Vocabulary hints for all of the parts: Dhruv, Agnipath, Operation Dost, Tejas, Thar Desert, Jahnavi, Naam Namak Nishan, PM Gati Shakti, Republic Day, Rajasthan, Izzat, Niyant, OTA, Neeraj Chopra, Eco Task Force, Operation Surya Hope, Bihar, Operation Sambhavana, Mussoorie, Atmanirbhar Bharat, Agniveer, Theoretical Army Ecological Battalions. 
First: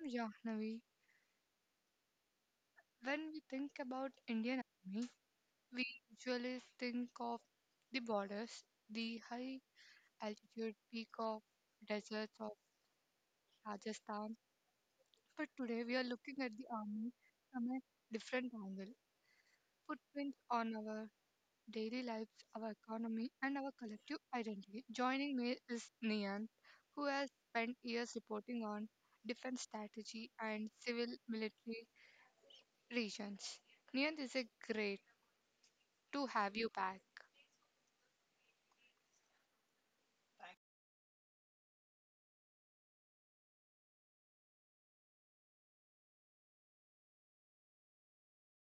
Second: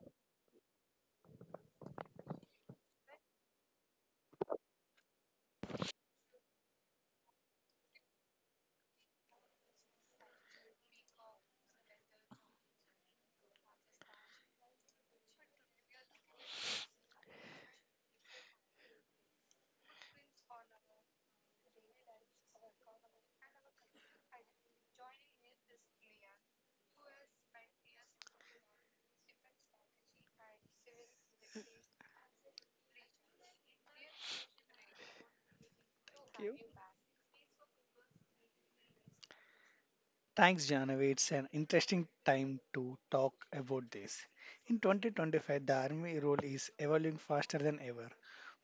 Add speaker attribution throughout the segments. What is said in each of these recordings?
Speaker 1: I'm Jahnavi. When we think about Indian Army, we usually think of the borders, the high altitude peak of deserts of Rajasthan. But today we are looking at the army from a different angle. Footprints on our daily lives, our economy, and our collective identity. Joining me is Nian, who has spent years reporting on defense strategy and civil military regions. Niyant, is great to
Speaker 2: Thank you.
Speaker 1: have you back.
Speaker 2: Thanks, Janavi. It's an interesting time to talk about this. In 2025, the Army role is evolving faster than ever,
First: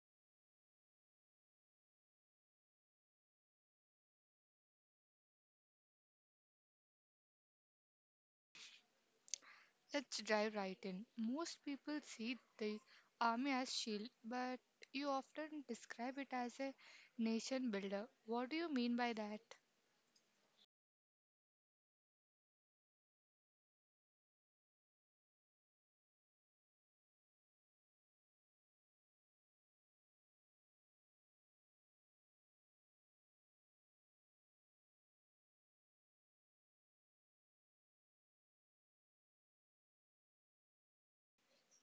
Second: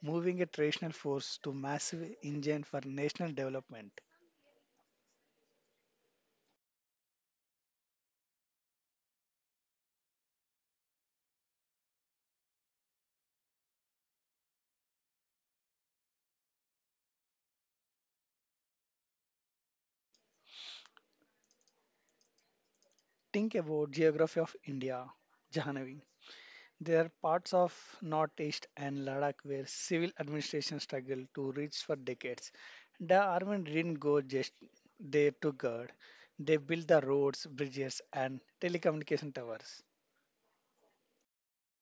Speaker 2: moving a traditional force to massive engine for national development.
Speaker 1: Let's dive right in. Most people see the army as shield, but you often describe it as a nation builder. What do you mean by that?
Speaker 2: Think about geography of India, Jahanavi. There are parts of Northeast and Ladakh where civil administration struggled to reach for decades. The army didn't go just there to guard. They built the roads, bridges, and telecommunication towers.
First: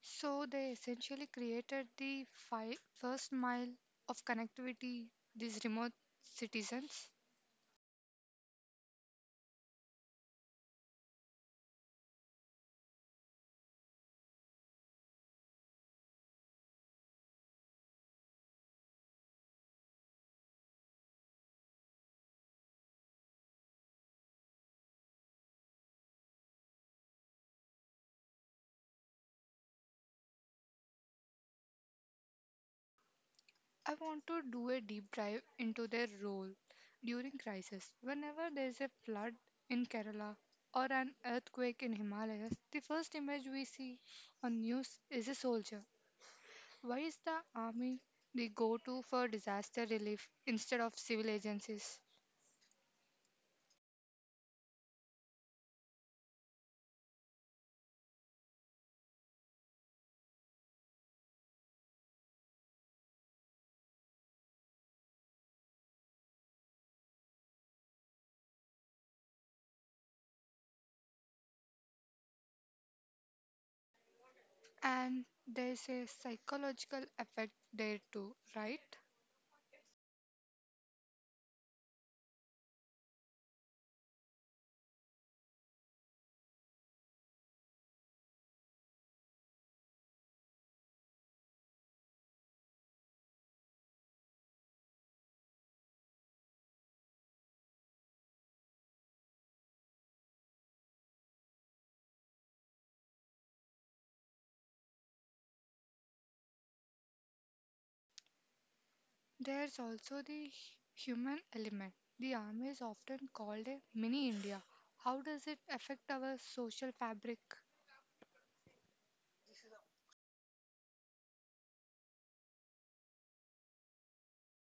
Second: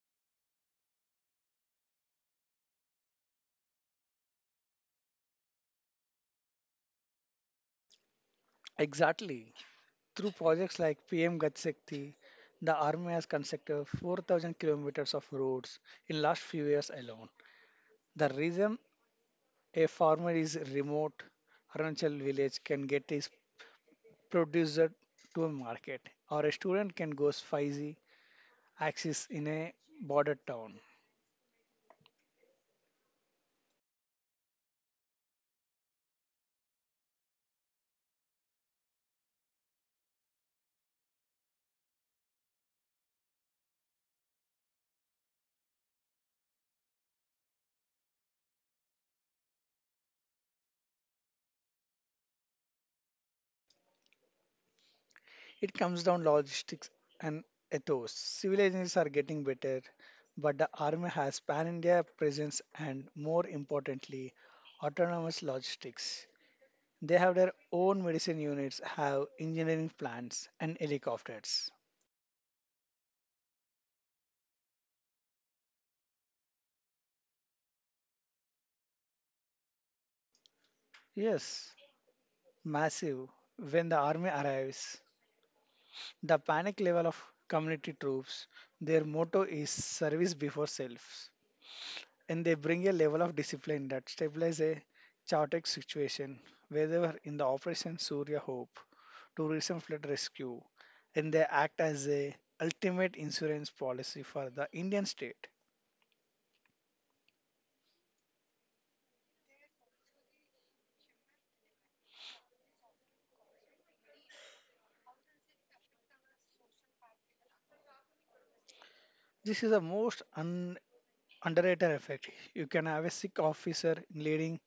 Speaker 1: So they essentially created the first mile of connectivity these remote citizens.
Speaker 2: Exactly. Through projects like PM Gati Shakti, the army has constructed 4,000 kilometers of roads in last few years alone. The reason a farmer is remote Arunachal village can get his producer to a market, or a student can go spicy axis in a border town.
Speaker 1: I want to do a deep dive into their role during crisis. Whenever there is a flood in Kerala or an earthquake in Himalayas, the first image we see on news is a soldier. Why is the army the go-to for disaster relief instead of civil agencies?
Speaker 2: It comes down logistics and ethos. Civilizations are getting better, but the army has pan-India presence and, more importantly, autonomous logistics. They have their own medicine units, have engineering plants and helicopters.
Speaker 1: And there's a psychological effect there too, right?
Speaker 2: Yes, massive. When the army arrives, the panic level of community troops, their motto is service before self. And they bring a level of discipline that stabilizes a chaotic situation, whether in the Operation Surya Hope, tourism flood rescue, and they act as a ultimate insurance policy for the Indian state.
Speaker 1: There's also the human element. The army is often called a mini India. How does it affect our social fabric?
Speaker 2: This is the most underrated effect. You can have a Sikh officer leading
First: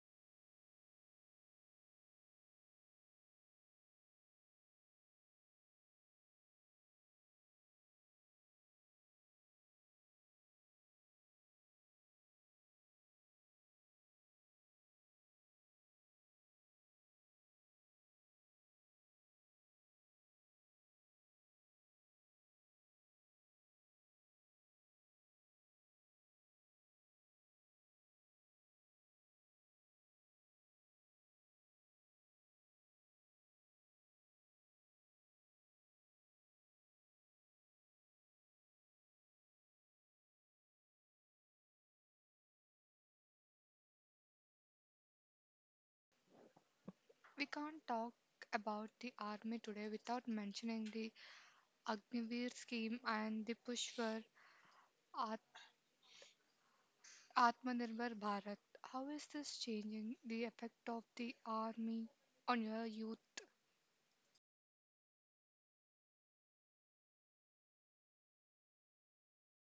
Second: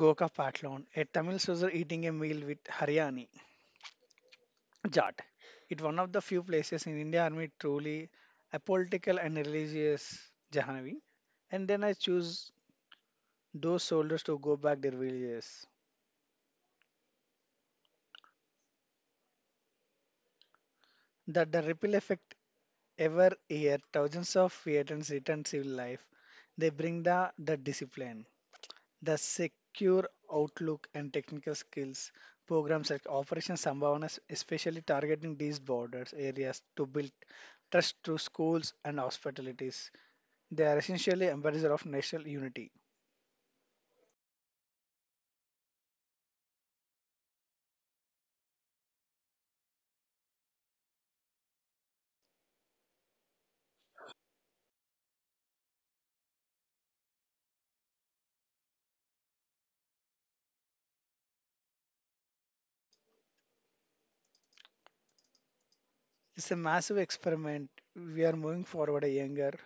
Speaker 2: Goka Patlon, a Tamil soldier eating a meal with Haryani, Jat. It one of the few places in India Army truly apolitical and religious, Jahanavi. And then I choose those soldiers to go back their villages. That the ripple effect ever year thousands of Vietnams return civil life. They bring the discipline, the secure outlook and technical skills. Programs like Operation Sambhavana, especially targeting these borders areas to build trust through schools and hospitalities. They are essentially ambassadors of national unity.
Speaker 1: We can't talk about the army today without mentioning the Agniveer scheme and the push for At- Atmanirbhar Bharat. How is this changing the effect of the army on your youth?
Speaker 2: It's a massive experiment. We are moving forward a younger,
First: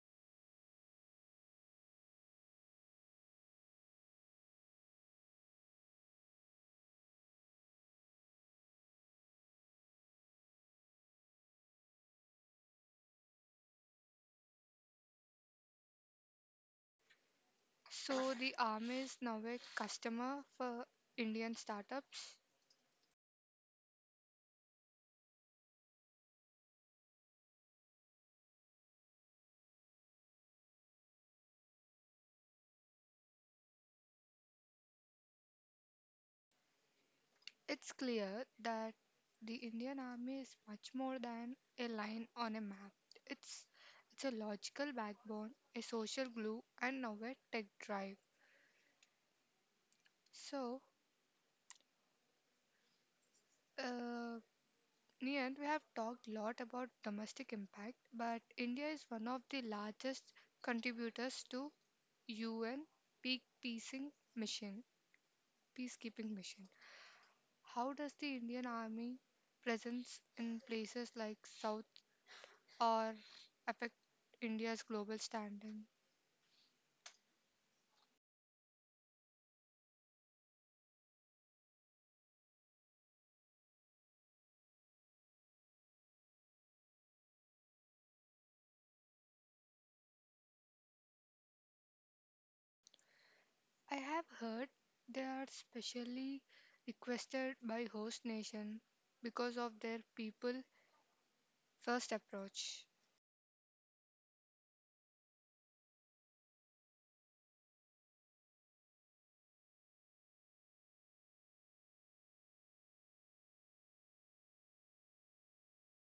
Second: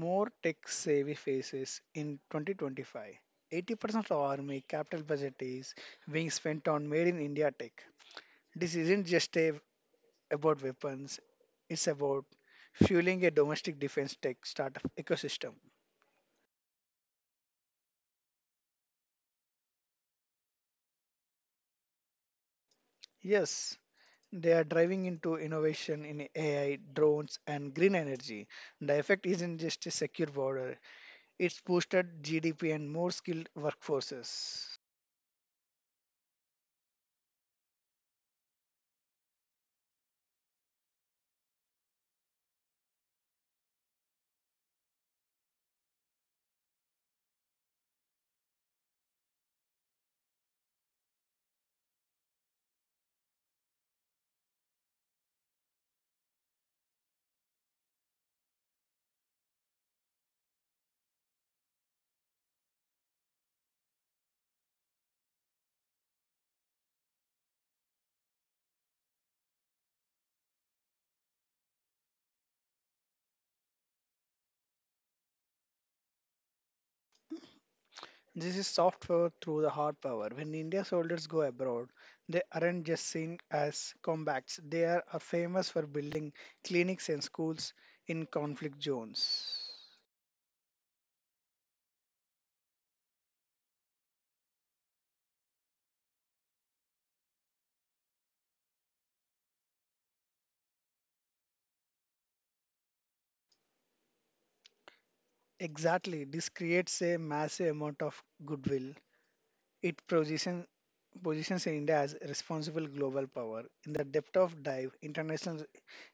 Speaker 2: more tech savvy faces in 2025. 80% of army capital budget is being spent on made in India tech. This isn't just a, about weapons, it's about fueling a domestic defense tech startup ecosystem.
Speaker 1: So, the army is now a customer for Indian startups.
Speaker 2: Yes, they are driving into innovation in AI, drones, and green energy. The effect isn't just a secure border. It's boosted GDP and more skilled workforces.
Speaker 1: It's clear that the Indian Army is much more than a line on a map. It's it's a logical backbone, a social glue, and now a tech drive. So, uh, Nian, we have talked a lot about domestic impact, but India is one of the largest contributors to UN peak peacing mission, peacekeeping mission. How does the Indian Army presence in places like South or affect India's global standing?
Speaker 2: This is soft power through the hard power. When India's soldiers go abroad, they aren't just seen as combats. They are famous for building clinics and schools in conflict zones.
Speaker 1: I have heard they are specially requested by host nation because of their people first approach.
Speaker 2: Exactly. This creates a massive amount of goodwill. It position, Positions India as a responsible global power. In the depth of dive, international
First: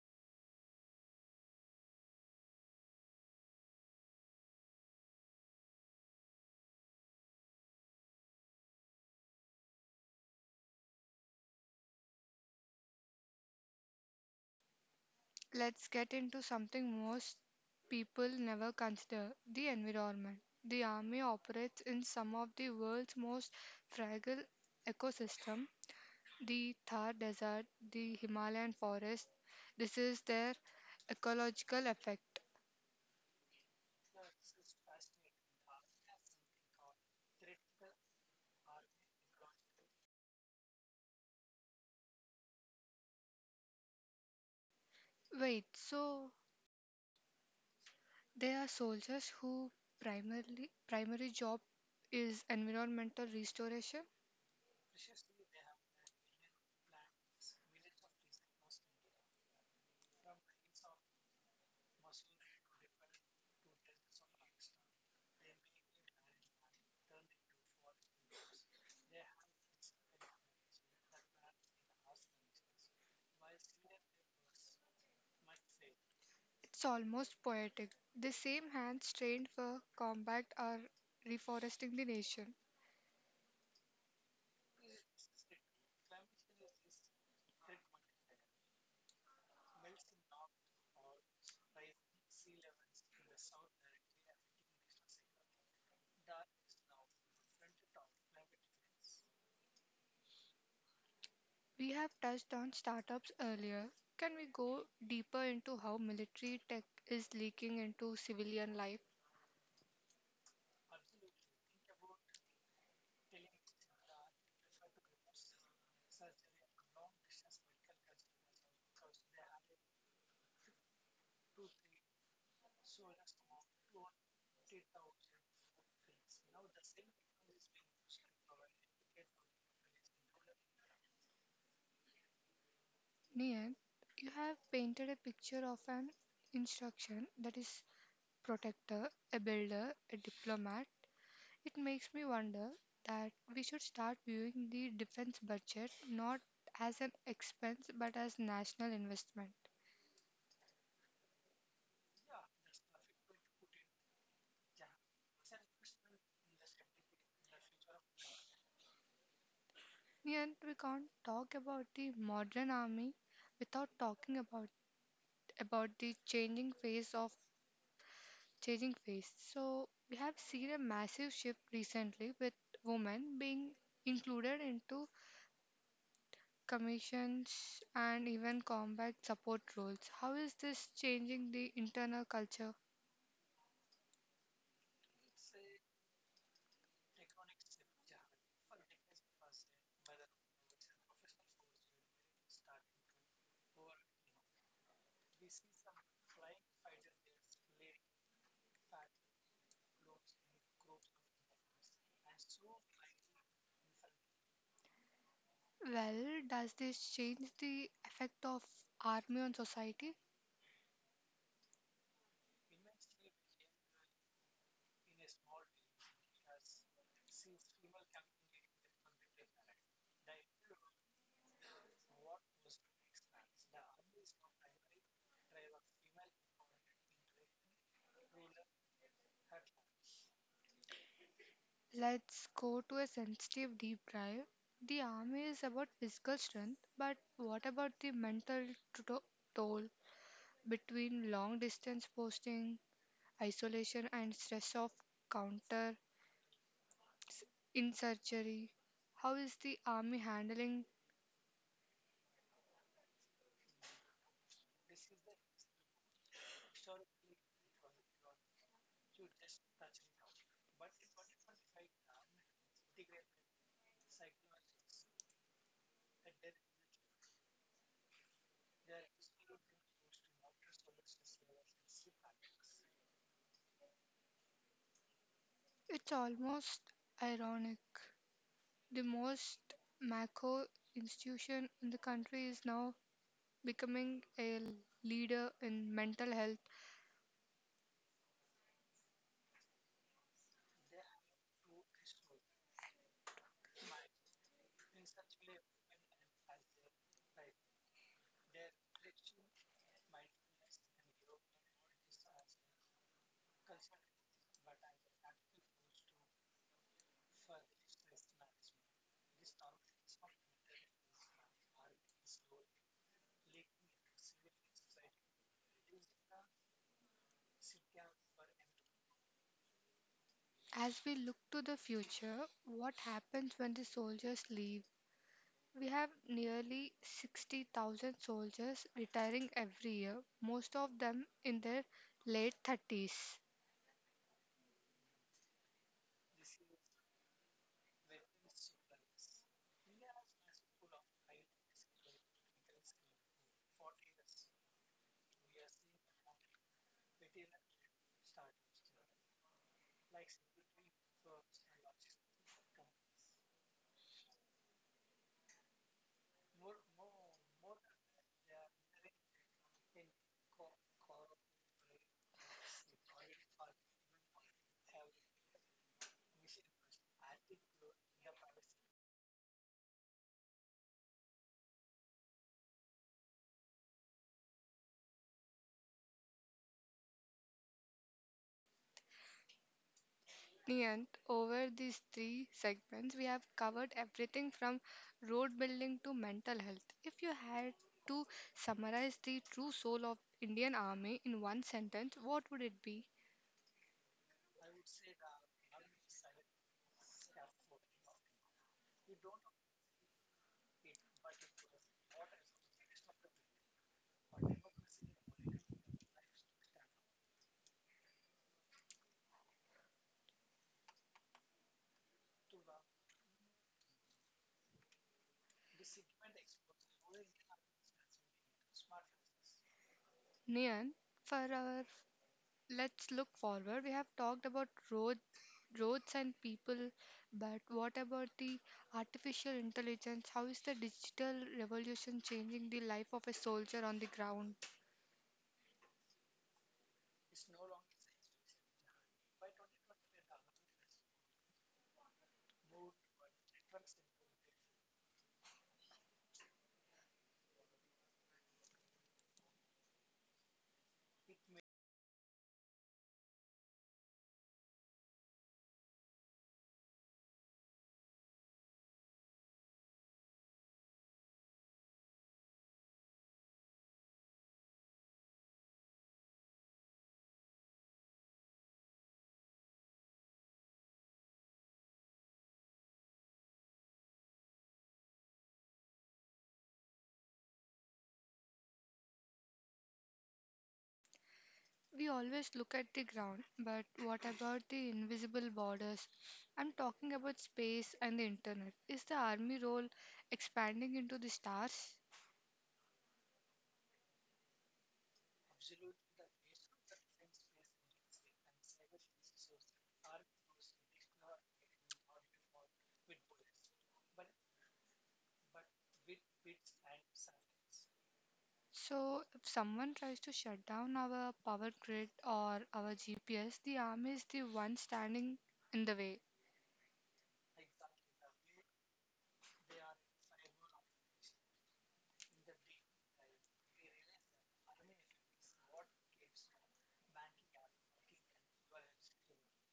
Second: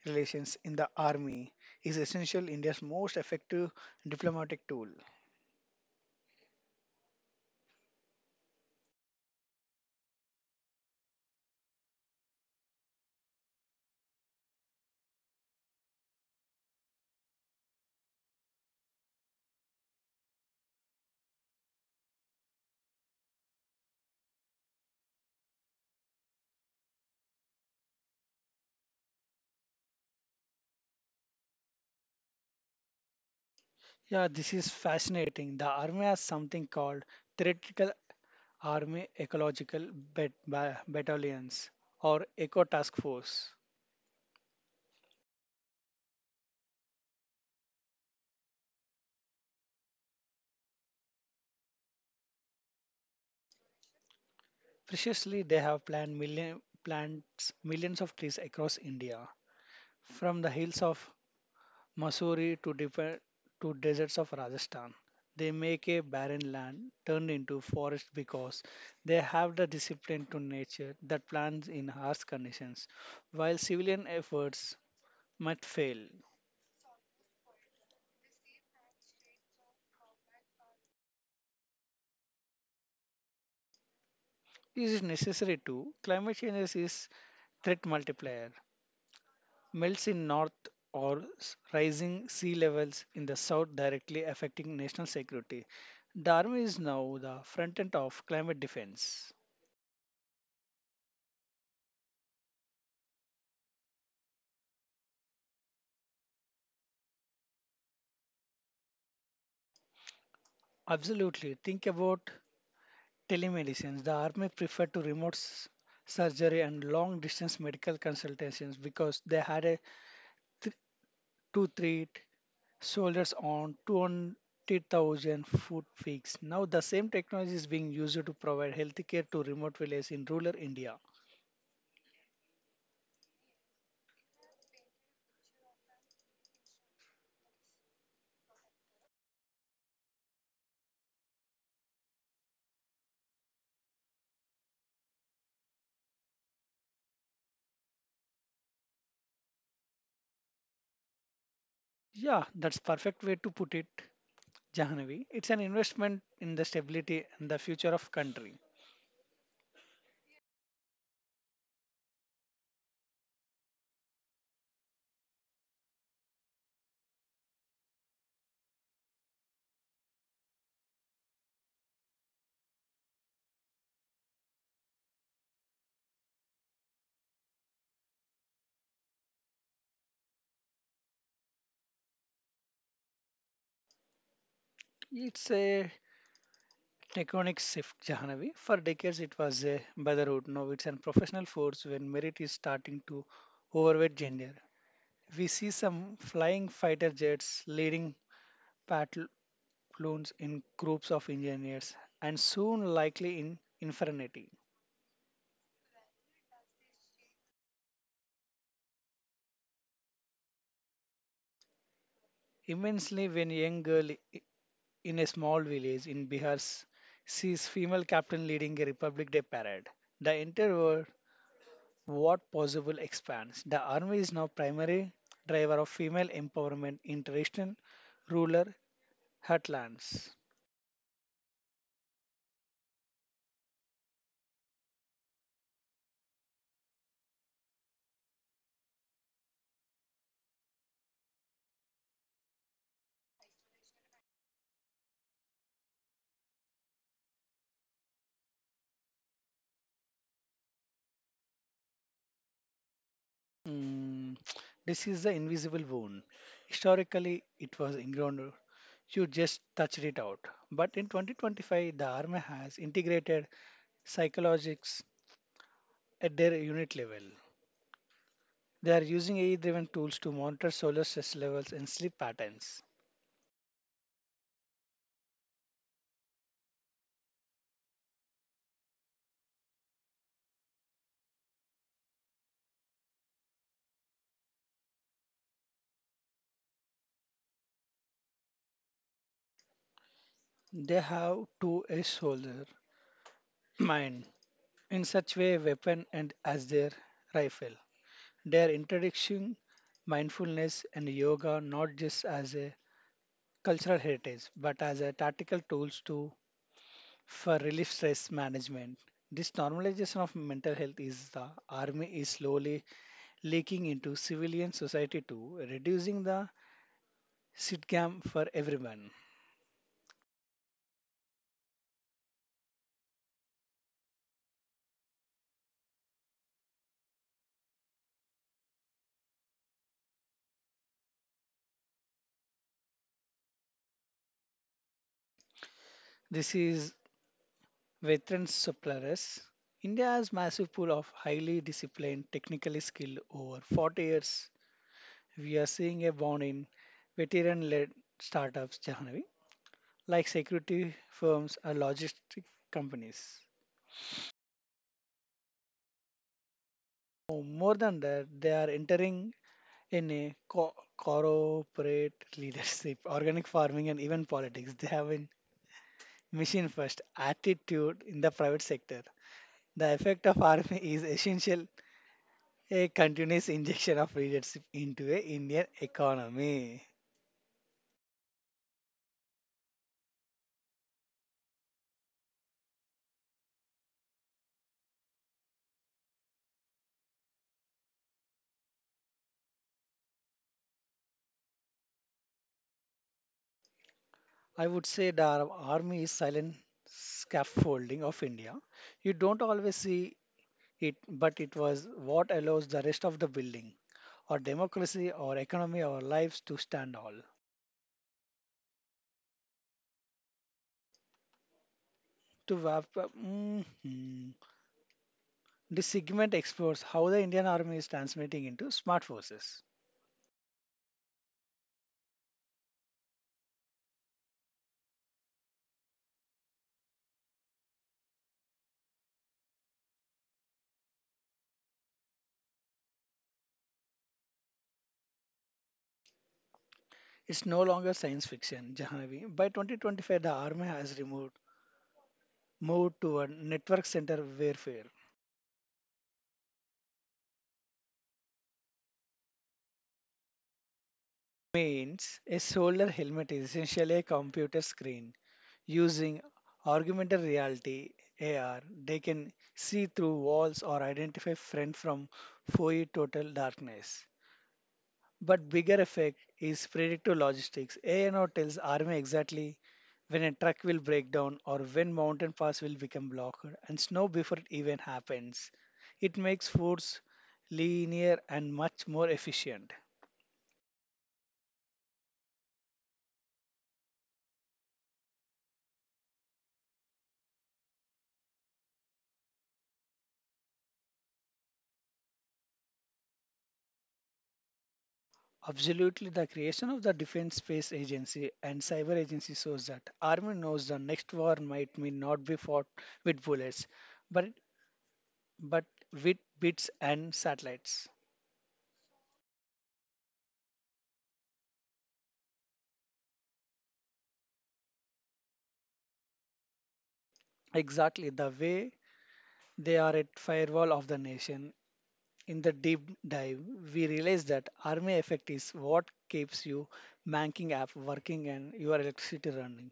Speaker 2: relations in the army is essential India's most effective diplomatic tool.
Speaker 1: Let's get into something most people never consider the environment. The army operates in some of the world's most fragile ecosystem, the Thar Desert, the Himalayan forest. This is their ecological effect.
Speaker 2: Yeah, this is fascinating. The army has something called Theoretical Army Ecological Battalions or Eco Task Force.
Speaker 1: Wait, so they are soldiers who primarily primary job is environmental restoration.
Speaker 2: Preciously, they have plants millions of trees across India, from the hills of Mussoorie to, defer to deserts of Rajasthan. They make a barren land turned into forest because they have the discipline to nature that plants in harsh conditions. While civilian efforts might fail,
Speaker 1: It's almost poetic. The same hands trained for combat are reforesting the nation.
Speaker 2: is it necessary to? Climate change is threat multiplier. Melts in north or rising sea levels in the south directly affecting national security. The army is now the front end of climate defense.
Speaker 1: We have touched on startups earlier. Can we go deeper into how military tech is leaking into civilian life?
Speaker 2: Absolutely. Think about Telemedicine. The army preferred to remote surgery and long distance medical consultations because they had a th- to treat soldiers on 200,000 foot peaks. Now, the same technology is being used to provide healthcare to remote villages in rural India.
Speaker 1: Nian, you have painted a picture of an instruction that is protector, a builder, a diplomat. It makes me wonder that we should start viewing the defense budget not as an expense but as national investment.
Speaker 2: Yeah, that's perfect way to put it, Jahanavi. It's an investment in the stability and the future of country.
Speaker 1: Yet we can't talk about the modern army without talking about the changing face. So we have seen a massive shift recently with women being included into commissions and even combat support roles. How is this changing the internal culture?
Speaker 2: It's a Tectonic shift, Jahanavi. For decades, it was a brotherhood. Now it's a professional force when merit is starting to overweight gender. We see some flying fighter jets leading platoons in groups of engineers and soon likely in infinity.
Speaker 1: Well, does this change the effect of army on society?
Speaker 2: Immensely, when a young girl i- in a small village in Bihar sees female captain leading a Republic Day parade, the entire world what possible expands. The army is now primary driver of female empowerment in traditional rural heartlands.
Speaker 1: Let's go to a sensitive deep dive. The army is about physical strength, but what about the mental to- toll between long distance posting, isolation, and stress of counter s- insurgery? How is the army handling?
Speaker 2: Mm, this is the invisible wound. Historically, it was ingrown. You just touched it out. But in 2025, the army has integrated psychologics at their unit level. They are using AI-driven tools to monitor solar stress levels and sleep patterns.
Speaker 1: It's almost ironic. The most macro institution in the country is now becoming a leader in mental health.
Speaker 2: They have two a soldier mind in such way weapon and as their rifle. They are introducing mindfulness and yoga not just as a cultural heritage but as a tactical tools to for relief stress management. This normalization of mental health is the army is slowly leaking into civilian society too, reducing the sitcam for everyone.
Speaker 1: As we look to the future, what happens when the soldiers leave? We have nearly 60,000 soldiers retiring every year, most of them in their late 30s.
Speaker 2: This is veteran suppliers. India has massive pool of highly disciplined, technically skilled over 40 years we are seeing a boom in veteran-led startups, Jahanavi, like security firms or logistic companies. Oh, more than that, they are entering in a corporate leadership, organic farming, and even politics. They have a mission 1st attitude in the private sector. The effect of army is essential a continuous injection of leadership into a Indian economy.
Speaker 1: And over these three segments, we have covered everything from road building to mental health. If you had to summarize the true soul of Indian Army in one sentence, what would it be?
Speaker 2: I would say the Arab army is silent scaffolding of India. You don't always see it, but it was what allows the rest of the building, our democracy, our economy, our lives to stand all. To wrap up, this segment explores how the Indian army is transmitting into smart forces.
Speaker 1: Nian, for our let's look forward. We have talked about roads and people, but what about the artificial intelligence? How is the digital revolution changing the life of a soldier on the ground?
Speaker 2: It's no longer science fiction, Jahanavi. By 2025, the army has removed moved to a network center warfare means a solar helmet is essentially a computer screen. Using augmented reality, AR, they can see through walls or identify friend from foe total darkness. But bigger effect is predictive logistics. ANO tells army exactly when a truck will break down or when mountain pass will become blocked and snow before it even happens. It makes force linear and much more efficient.
Speaker 1: We always look at the ground, but what about the invisible borders? I'm talking about space and the internet. Is the army role expanding into the stars?
Speaker 2: Absolutely, the creation of the Defense Space Agency and Cyber Agency shows that Army knows the next war might may not be fought with bullets, but but with bits and satellites.
Speaker 1: So, if someone tries to shut down our power grid or our GPS, the army is the one standing in the way.
Speaker 2: Exactly the way they are at firewall of the nation. In the deep dive, we realize that Army effect is what keeps you banking app working and your electricity running.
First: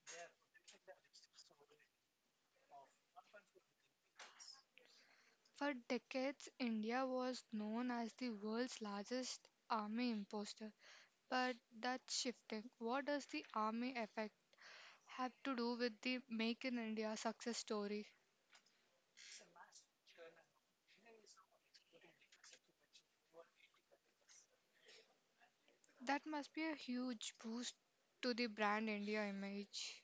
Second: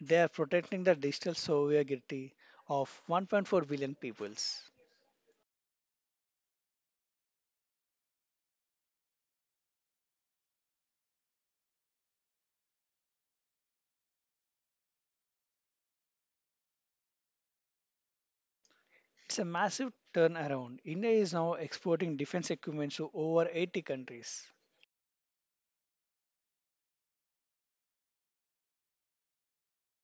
Speaker 2: They are protecting the digital sovereignty of 1.4 billion peoples.
Speaker 1: For decades, India was known as the world's largest army imposter, but that's shifting. What does the army effect have to do with the Make in India success story?
Speaker 2: It's a massive turnaround. India is now exporting defense equipment to over 80 countries.
Speaker 1: That must be a huge boost to the brand India image.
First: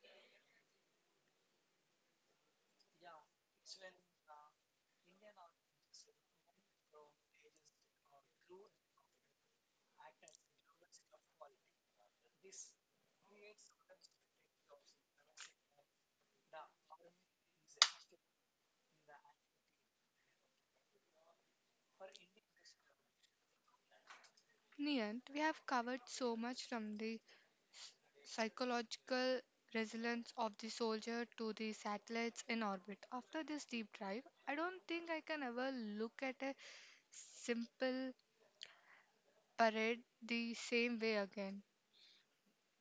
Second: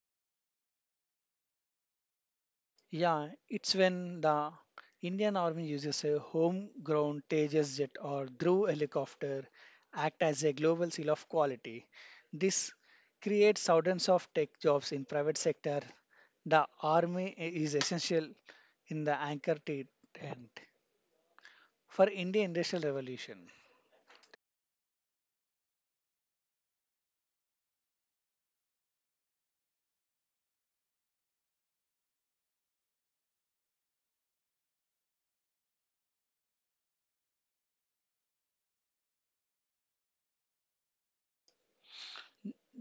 Speaker 2: Yeah, it's when the Indian Army uses a homegrown Tejas jet or Dhruv helicopter act as a global seal of quality. This creates thousands of tech jobs in private sector. The army is essential in the anchor tenant for Indian industrial revolution.
Speaker 1: Niyant, we have covered so much from the psychological resilience of the soldier to the satellites in orbit. After this deep dive, I don't think I can ever look at a simple parade the same way again.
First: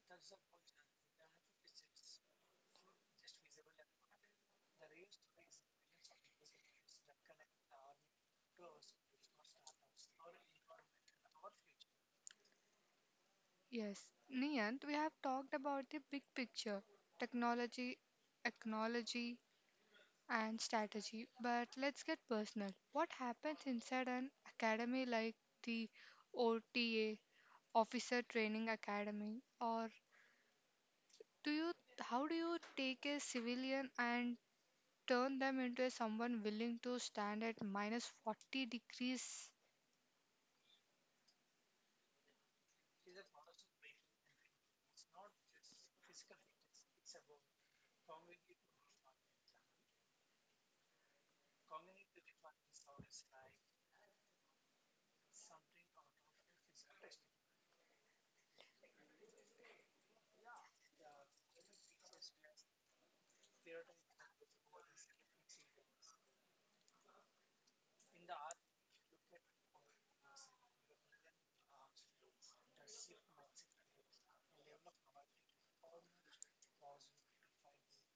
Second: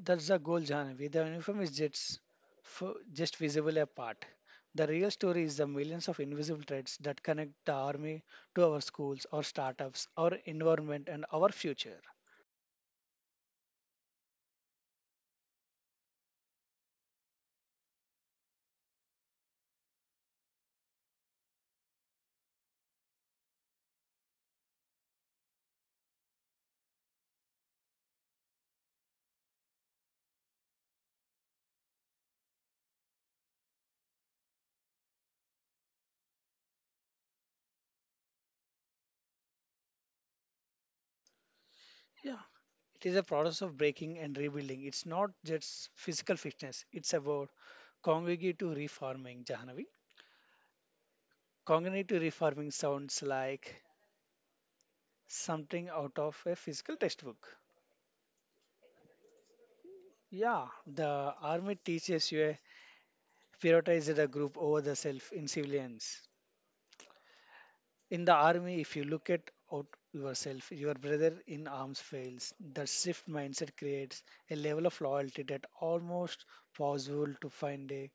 Speaker 2: That's the goal, Jhanavi. The uniform is just, just visible apart. The real story is the millions of invisible threads that connect the army to our schools, our startups, our environment, and our future.
Speaker 1: Yes, Niyant, we have talked about the big picture, technology, ecology, and strategy, but let's get personal. What happens inside an academy like the OTA, Officer Training Academy, or do you, how do you take a civilian and turn them into someone willing to stand at minus 40 degrees?
Speaker 2: Yeah, it is a process of breaking and rebuilding. It's not just physical fitness, it's about cognitive reforming, Jahanavi. Cognitive reforming sounds like something out of a physical textbook. Yeah, the army teaches you a prioritized the group over the self in civilians. In the army, if you look at out yourself, your brother in arms fails. That shift mindset creates a level of loyalty that almost possible to find a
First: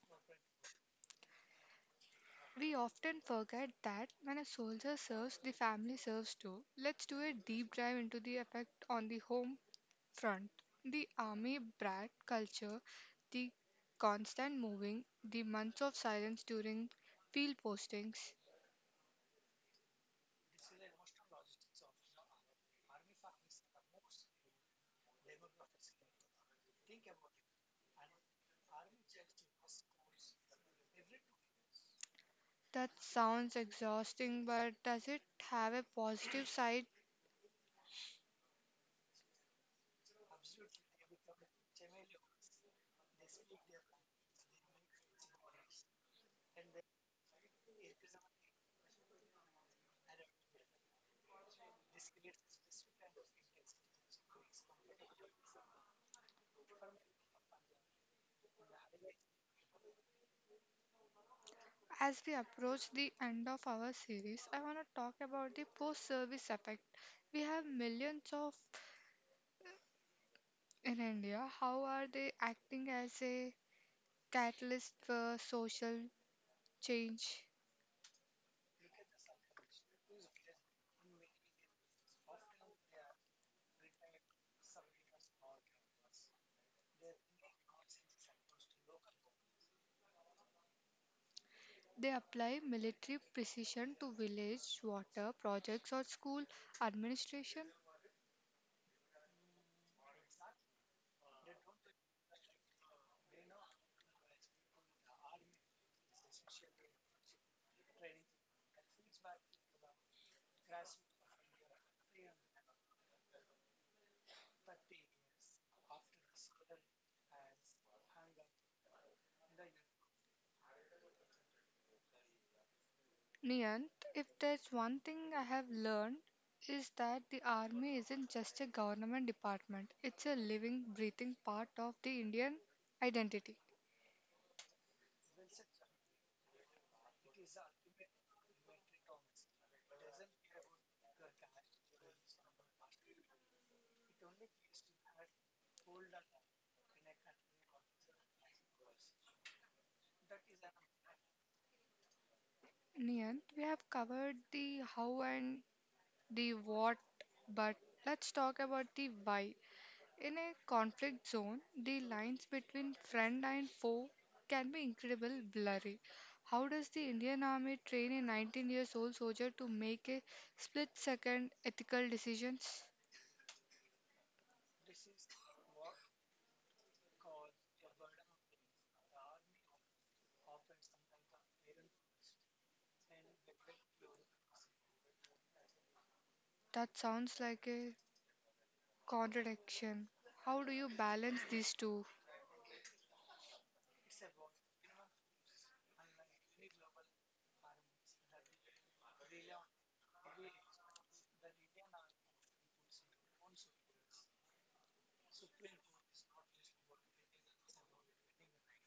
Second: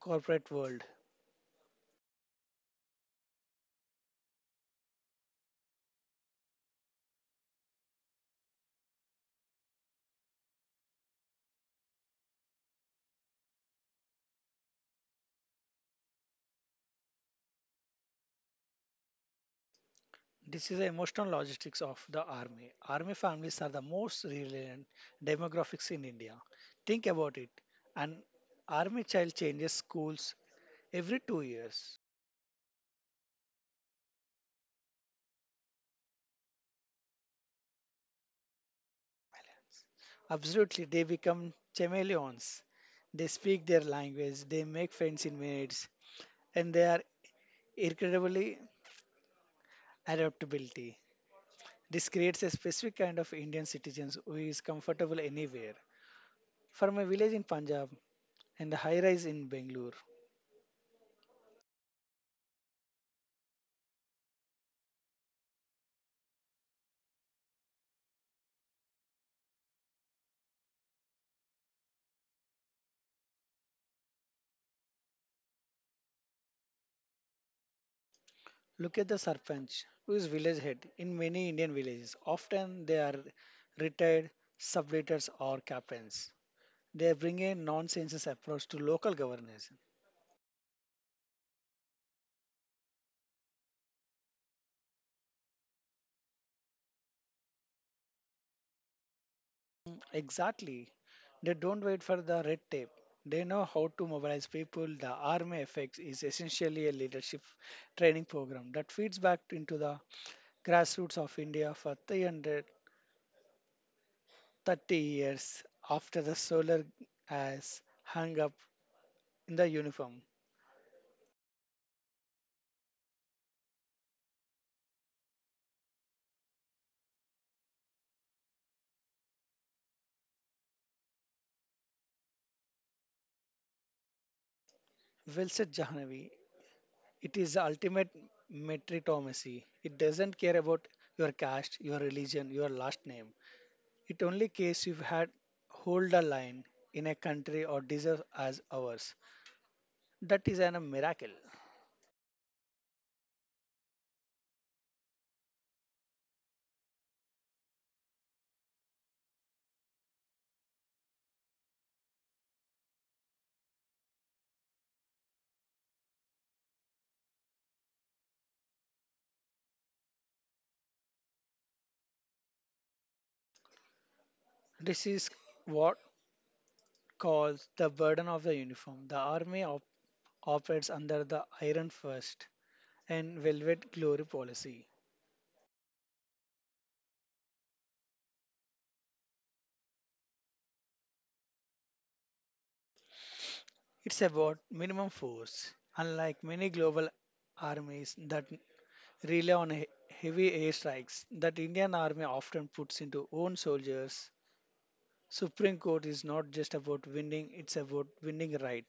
Speaker 2: corporate world.
Speaker 1: We often forget that when a soldier serves, the family serves too. Let's do a deep dive into the effect on the home front. The army brat culture, the constant moving, the months of silence during field postings.
Speaker 2: This is the emotional logistics of the army. Army families are the most resilient demographics in India. Think about it. An army child changes schools every 2 years.
Speaker 1: That sounds exhausting, but does it have a positive side?
Speaker 2: Absolutely, they become chameleons. They speak their language, they make friends in minutes, and they are incredibly adaptability. This creates a specific kind of Indian citizens who is comfortable anywhere. From a village in Punjab and a high rise in Bangalore,
Speaker 1: As we approach the end of our series, I want to talk about the post service effect. We have millions of in India, how are they acting as a catalyst for social change?
Speaker 2: look at the sarpanch who is village head in many Indian villages. Often they are retired subleaders or captains. They bring a nonsense approach to local governance.
Speaker 1: They apply military precision to village water projects or school administration.
Speaker 2: Exactly. They don't wait for the red tape. They know how to mobilize people. The Army FX is essentially a leadership training program that feeds back into the grassroots of India for 330 years after the solar has hung up in the uniform.
Speaker 1: Niyant, if there's one thing I have learned, is that the army isn't just a government department, it's a living, breathing part of the Indian identity.
Speaker 2: Well said, Jahanavi. It is the ultimate meritocracy. It doesn't care about your caste, your religion, your last name. It only case you had hold a line in a country or deserve as ours. That is an, a miracle.
Speaker 1: Niyant, we have covered the how and the what, but let's talk about the why. In a conflict zone, the lines between friend and foe can be incredibly blurry. How does the Indian Army train a 19 years old soldier to make a split second ethical decisions?
Speaker 2: This is what calls the burden of the uniform. The army operates under the iron first and velvet glory policy.
Speaker 1: That sounds like a contradiction. How do you balance these two?
Speaker 2: It's about minimum force. Unlike many global armies that rely on heavy airstrikes that Indian army often puts into own soldiers, Supreme Court is not just about winning, it's about winning right.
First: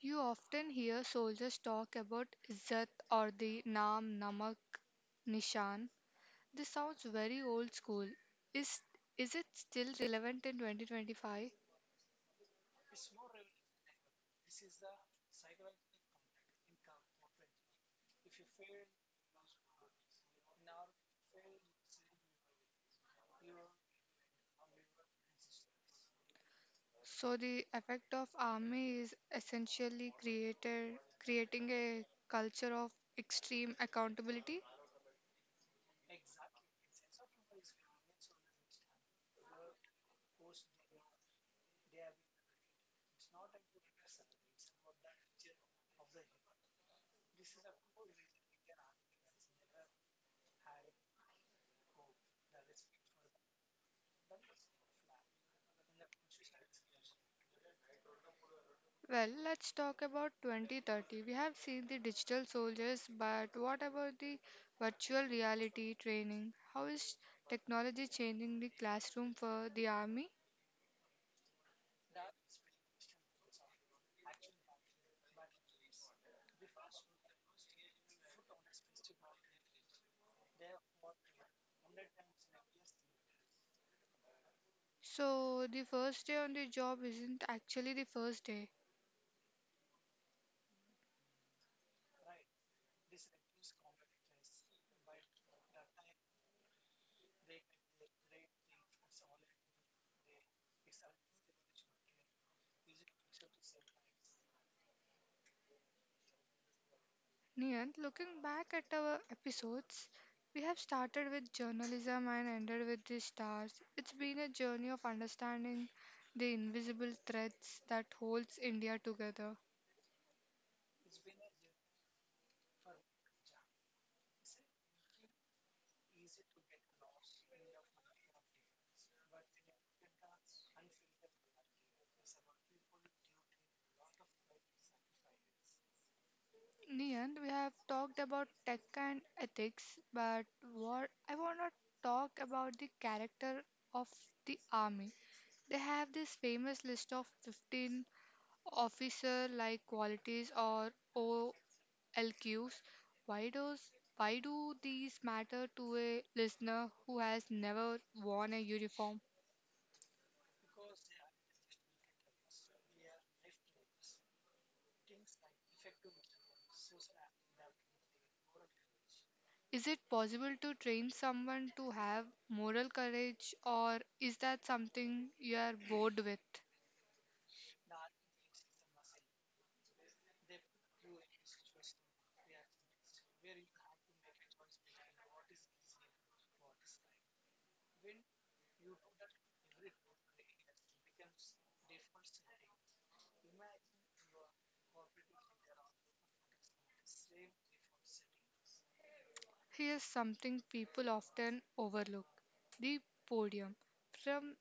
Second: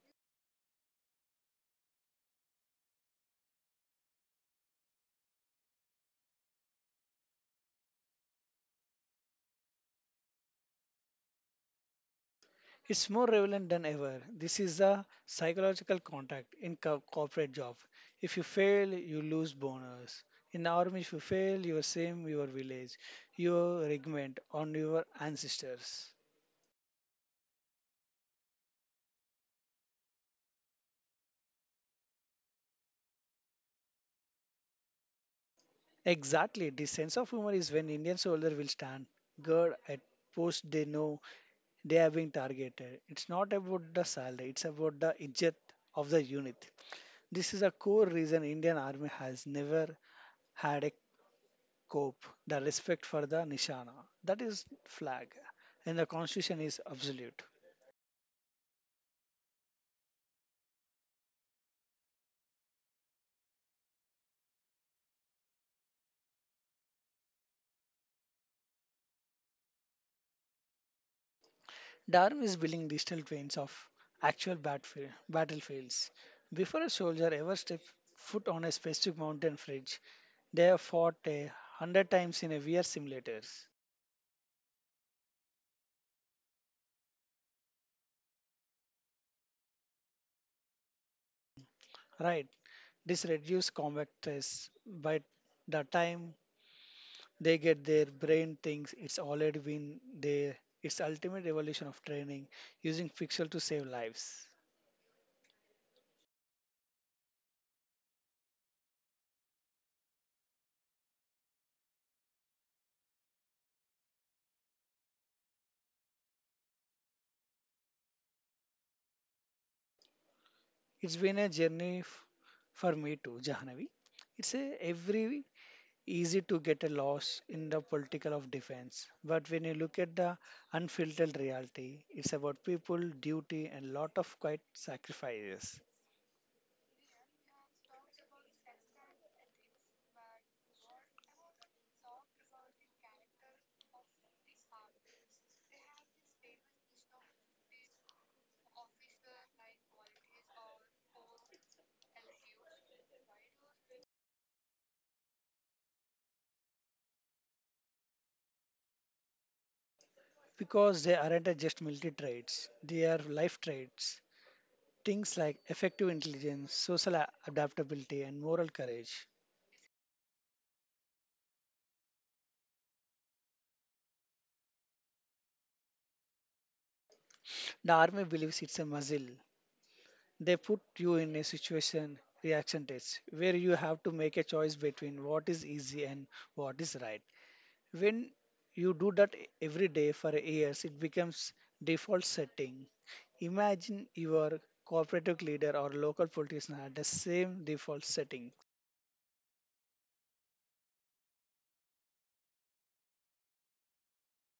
Speaker 1: You often hear soldiers talk about Izzat or the Naam Namak Nishan. This sounds very old school. Is is it still relevant in 2025?
Speaker 2: It's more relevant than ever. This is a psychological contract in corporate job. If you fail, you lose bonus. In army, if you fail, you are same your village, your regiment, on your ancestors.
Speaker 1: So the effect of army is essentially created creating a culture of extreme accountability.
Speaker 2: Exactly. This sense of humor is when Indian soldier will stand guard at post they know they are being targeted. It's not about the salary, it's about the izzat of the unit. This is a core reason Indian army has never had a cope, the respect for the nishana, that is flag, and the constitution is absolute.
Speaker 1: Well, let's talk about 2030. We have seen the digital soldiers, but what about the virtual reality training? How is technology changing the classroom for the army?
Speaker 2: Darwin is building digital twins of actual battlefields. Before a soldier ever stepped foot on a specific mountain fridge, they have fought a hundred times in a VR simulators.
Speaker 1: So the first day on the job isn't actually the first day.
Speaker 2: Right, this reduces combat stress. By the time they get, their brain thinks it's already been there, its ultimate evolution of training using pixel to save lives.
Speaker 1: Niyant, looking back at our episodes, we have started with journalism and ended with the stars. It's been a journey of understanding the invisible threads that holds India together.
Speaker 2: It's been a journey for me too, Jahanavi. It's a every easy to get a loss in the political of defense, but when you look at the unfiltered reality, it's about people, duty, and lot of quiet sacrifices.
Speaker 1: Niyant, we have talked about tech and ethics, but what I want to talk about the character of the army. They have this famous list of 15 officer like qualities or LQs. Why does why do these matter to a listener who has never worn a uniform?
Speaker 2: Because they aren't a just military traits; they are life traits. Things like effective intelligence, social adaptability, and moral courage.
Speaker 1: Is it possible to train someone to have moral courage or is that something you are bored with?
Speaker 2: The army believes it's a muscle. They put you in a situation reaction test where you have to make a choice between what is easy and what is right. When you do that every day for years, it becomes default setting. Imagine your cooperative leader or local politician had the same default setting.
Speaker 1: Here's something people often overlook. The podium. From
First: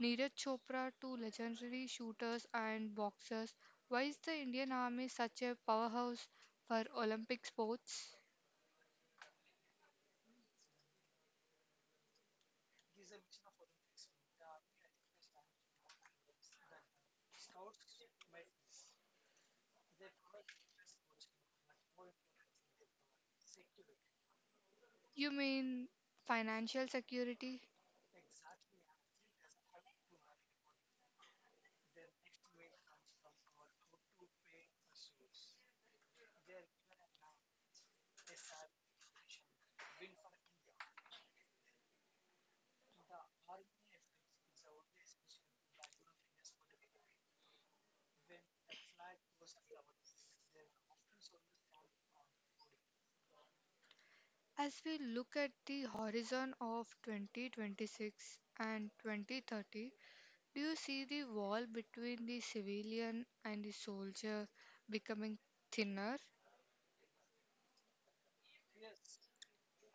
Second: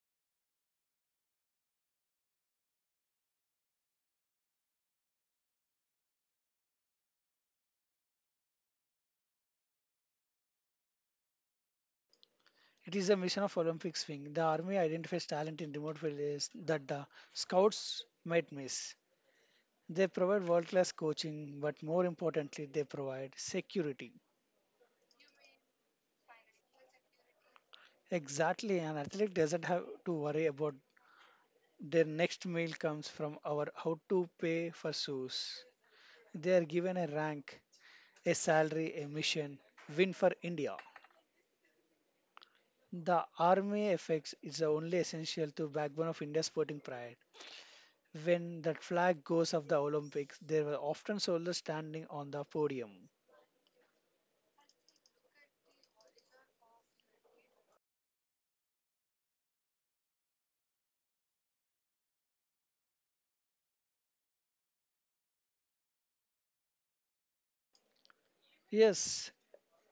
Speaker 1: Neeraj Chopra to legendary shooters and boxers, why is the Indian Army such a powerhouse for Olympic sports?
Speaker 2: It is a mission of olympic swing. The army identifies talent in remote villages that the scouts might miss. They provide world class coaching, but more importantly they provide security.
Speaker 1: You mean financial security?
Speaker 2: Exactly, an athlete doesn't have to worry about their next meal comes from our how to pay for shoes. They are given a rank, a salary, a mission. Win for India. The army effects is the only essential to backbone of India's sporting pride. When that flag goes of the Olympics, there were often soldiers standing on the podium.
Speaker 1: As we look at the horizon of 2026 and 2030, do you see the wall between the civilian and the soldier becoming thinner?
Speaker 2: Yes,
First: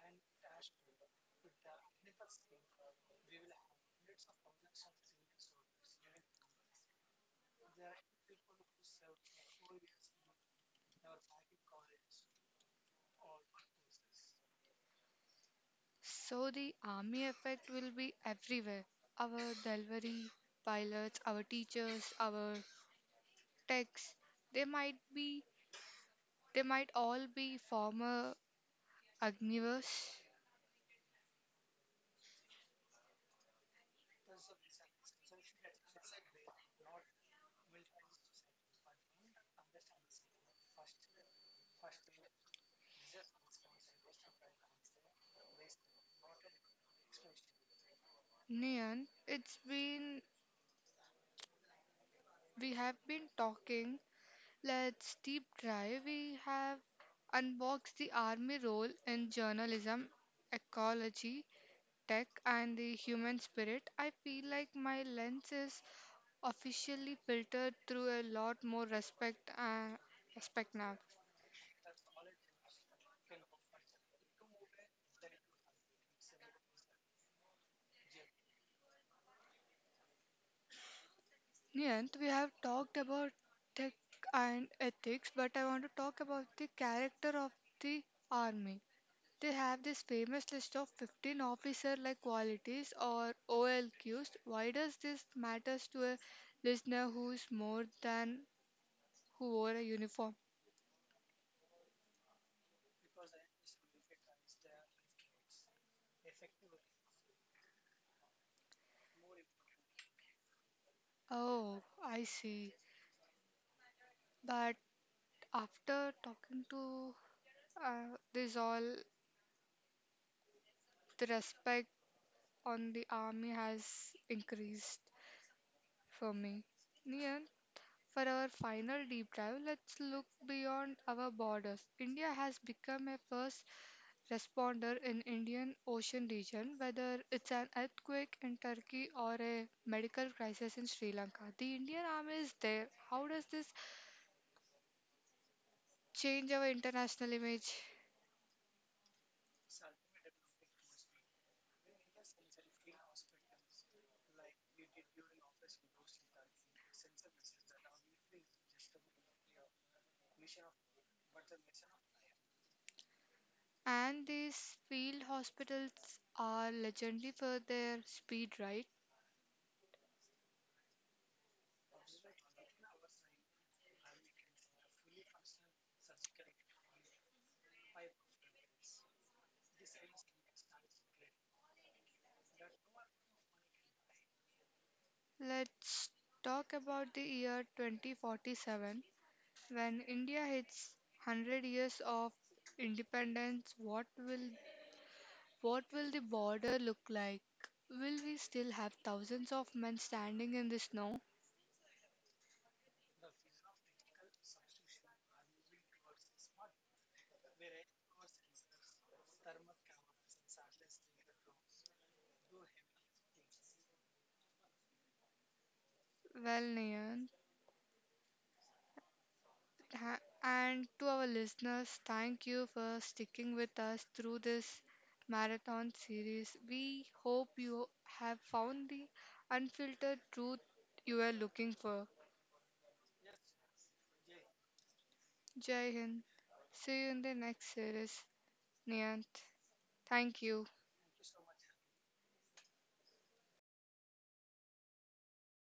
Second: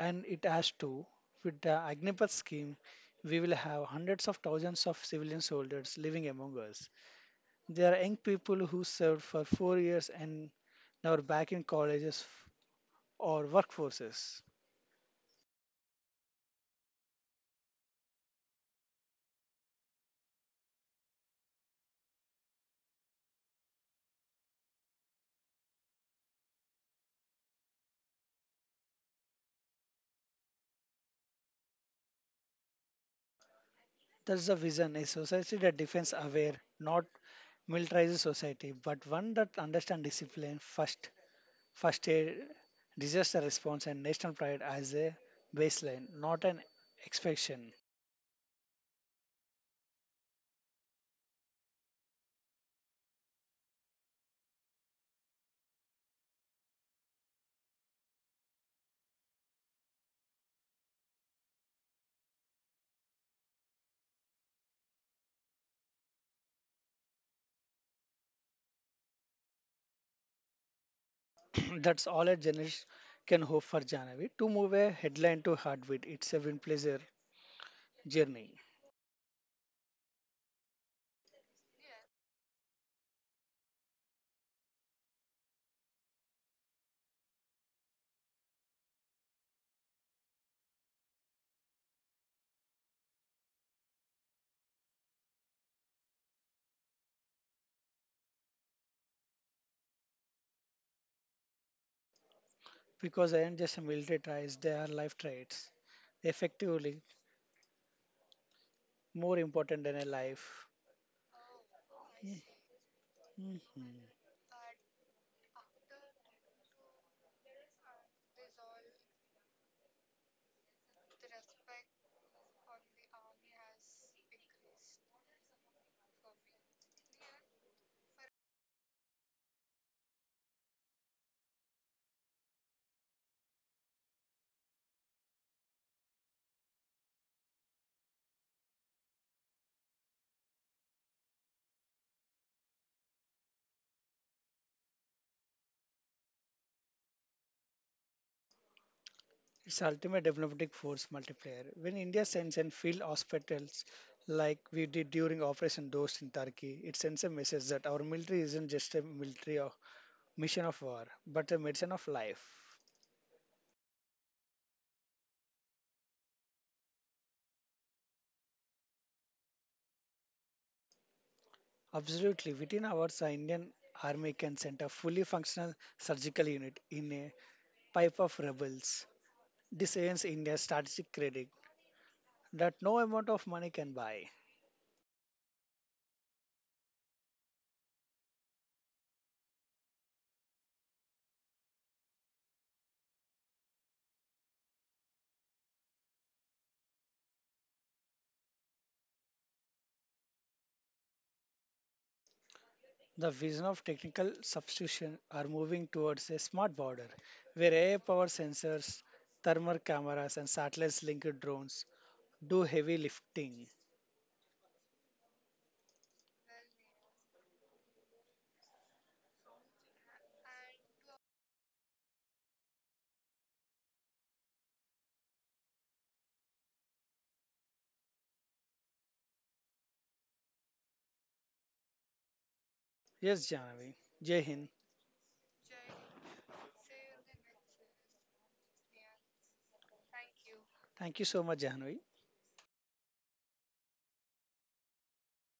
Speaker 2: and it has to. With the Agnipath scheme, we will have hundreds of thousands of civilian soldiers living among us. There are young people who served for 4 years and now are back in colleges or workforces.
Speaker 1: So the army effect will be everywhere. Our delivery pilots, our teachers, our techs, they might be they might all be former Agnivers.
Speaker 2: That's the vision, a society that defends aware, not militarizes society, but one that understands discipline, first, first aid, disaster response, and national pride as a baseline, not an expectation.
Speaker 1: Nian, it's been we have been talking. Let's deep dive. We have unboxed the army role in journalism, ecology, tech, and the human spirit. I feel like my lens is officially filtered through a lot more respect now.
Speaker 2: That's all a journalist can hope for, Janavi. To move a headline to heartbeat, it's a win pleasure journey.
Speaker 1: Niyant, we have talked about tech and ethics, but I want to talk about the character of the army. They have this famous list of 15 officer-like qualities or OLQs. Why does this matters to a listener who's more than who wore a uniform?
Speaker 2: Because they aren't just military traits, they are life traits. Effectively, more important than a life.
Speaker 1: Oh, I see.
Speaker 2: Mhm.
Speaker 1: But after talking to this all, the respect on the army has increased for me. Nian, for our final deep dive, let's look beyond our borders. India has become a first responder in Indian Ocean region, whether it's an earthquake in Turkey or a medical crisis in Sri Lanka. The Indian Army is there. How does this change our international image?
Speaker 2: It's ultimate diplomatic force multiplier. When India sends and field hospitals like we did during Operation Dost in Turkey, it sends a message that our military isn't just a military or mission of war, but a medicine of life.
Speaker 1: And these field hospitals are legendary for their speed, right?
Speaker 2: Absolutely, within hours, our Indian army can send a fully functional surgical unit in a pipe of rebels. This earns India strategic credit that no amount of money can buy.
Speaker 1: Let's talk about the year 2047. When India hits 100 years of independence, what will the border look like? Will we still have thousands of men standing in the snow?
Speaker 2: The vision of technical substitution are moving towards a smart border where AI powered sensors, thermal cameras, and satellite linked drones do heavy lifting.
Speaker 1: Well, Nayan, and to our listeners, thank you for sticking with us through this marathon series. We hope you have found the unfiltered truth you were looking for.
Speaker 2: Yes, Jahnavi. Jai Hind.
Speaker 1: Jai Hind. See you in the next series, Niyant. Thank you.
Speaker 2: Thank you so much, Jahnavi.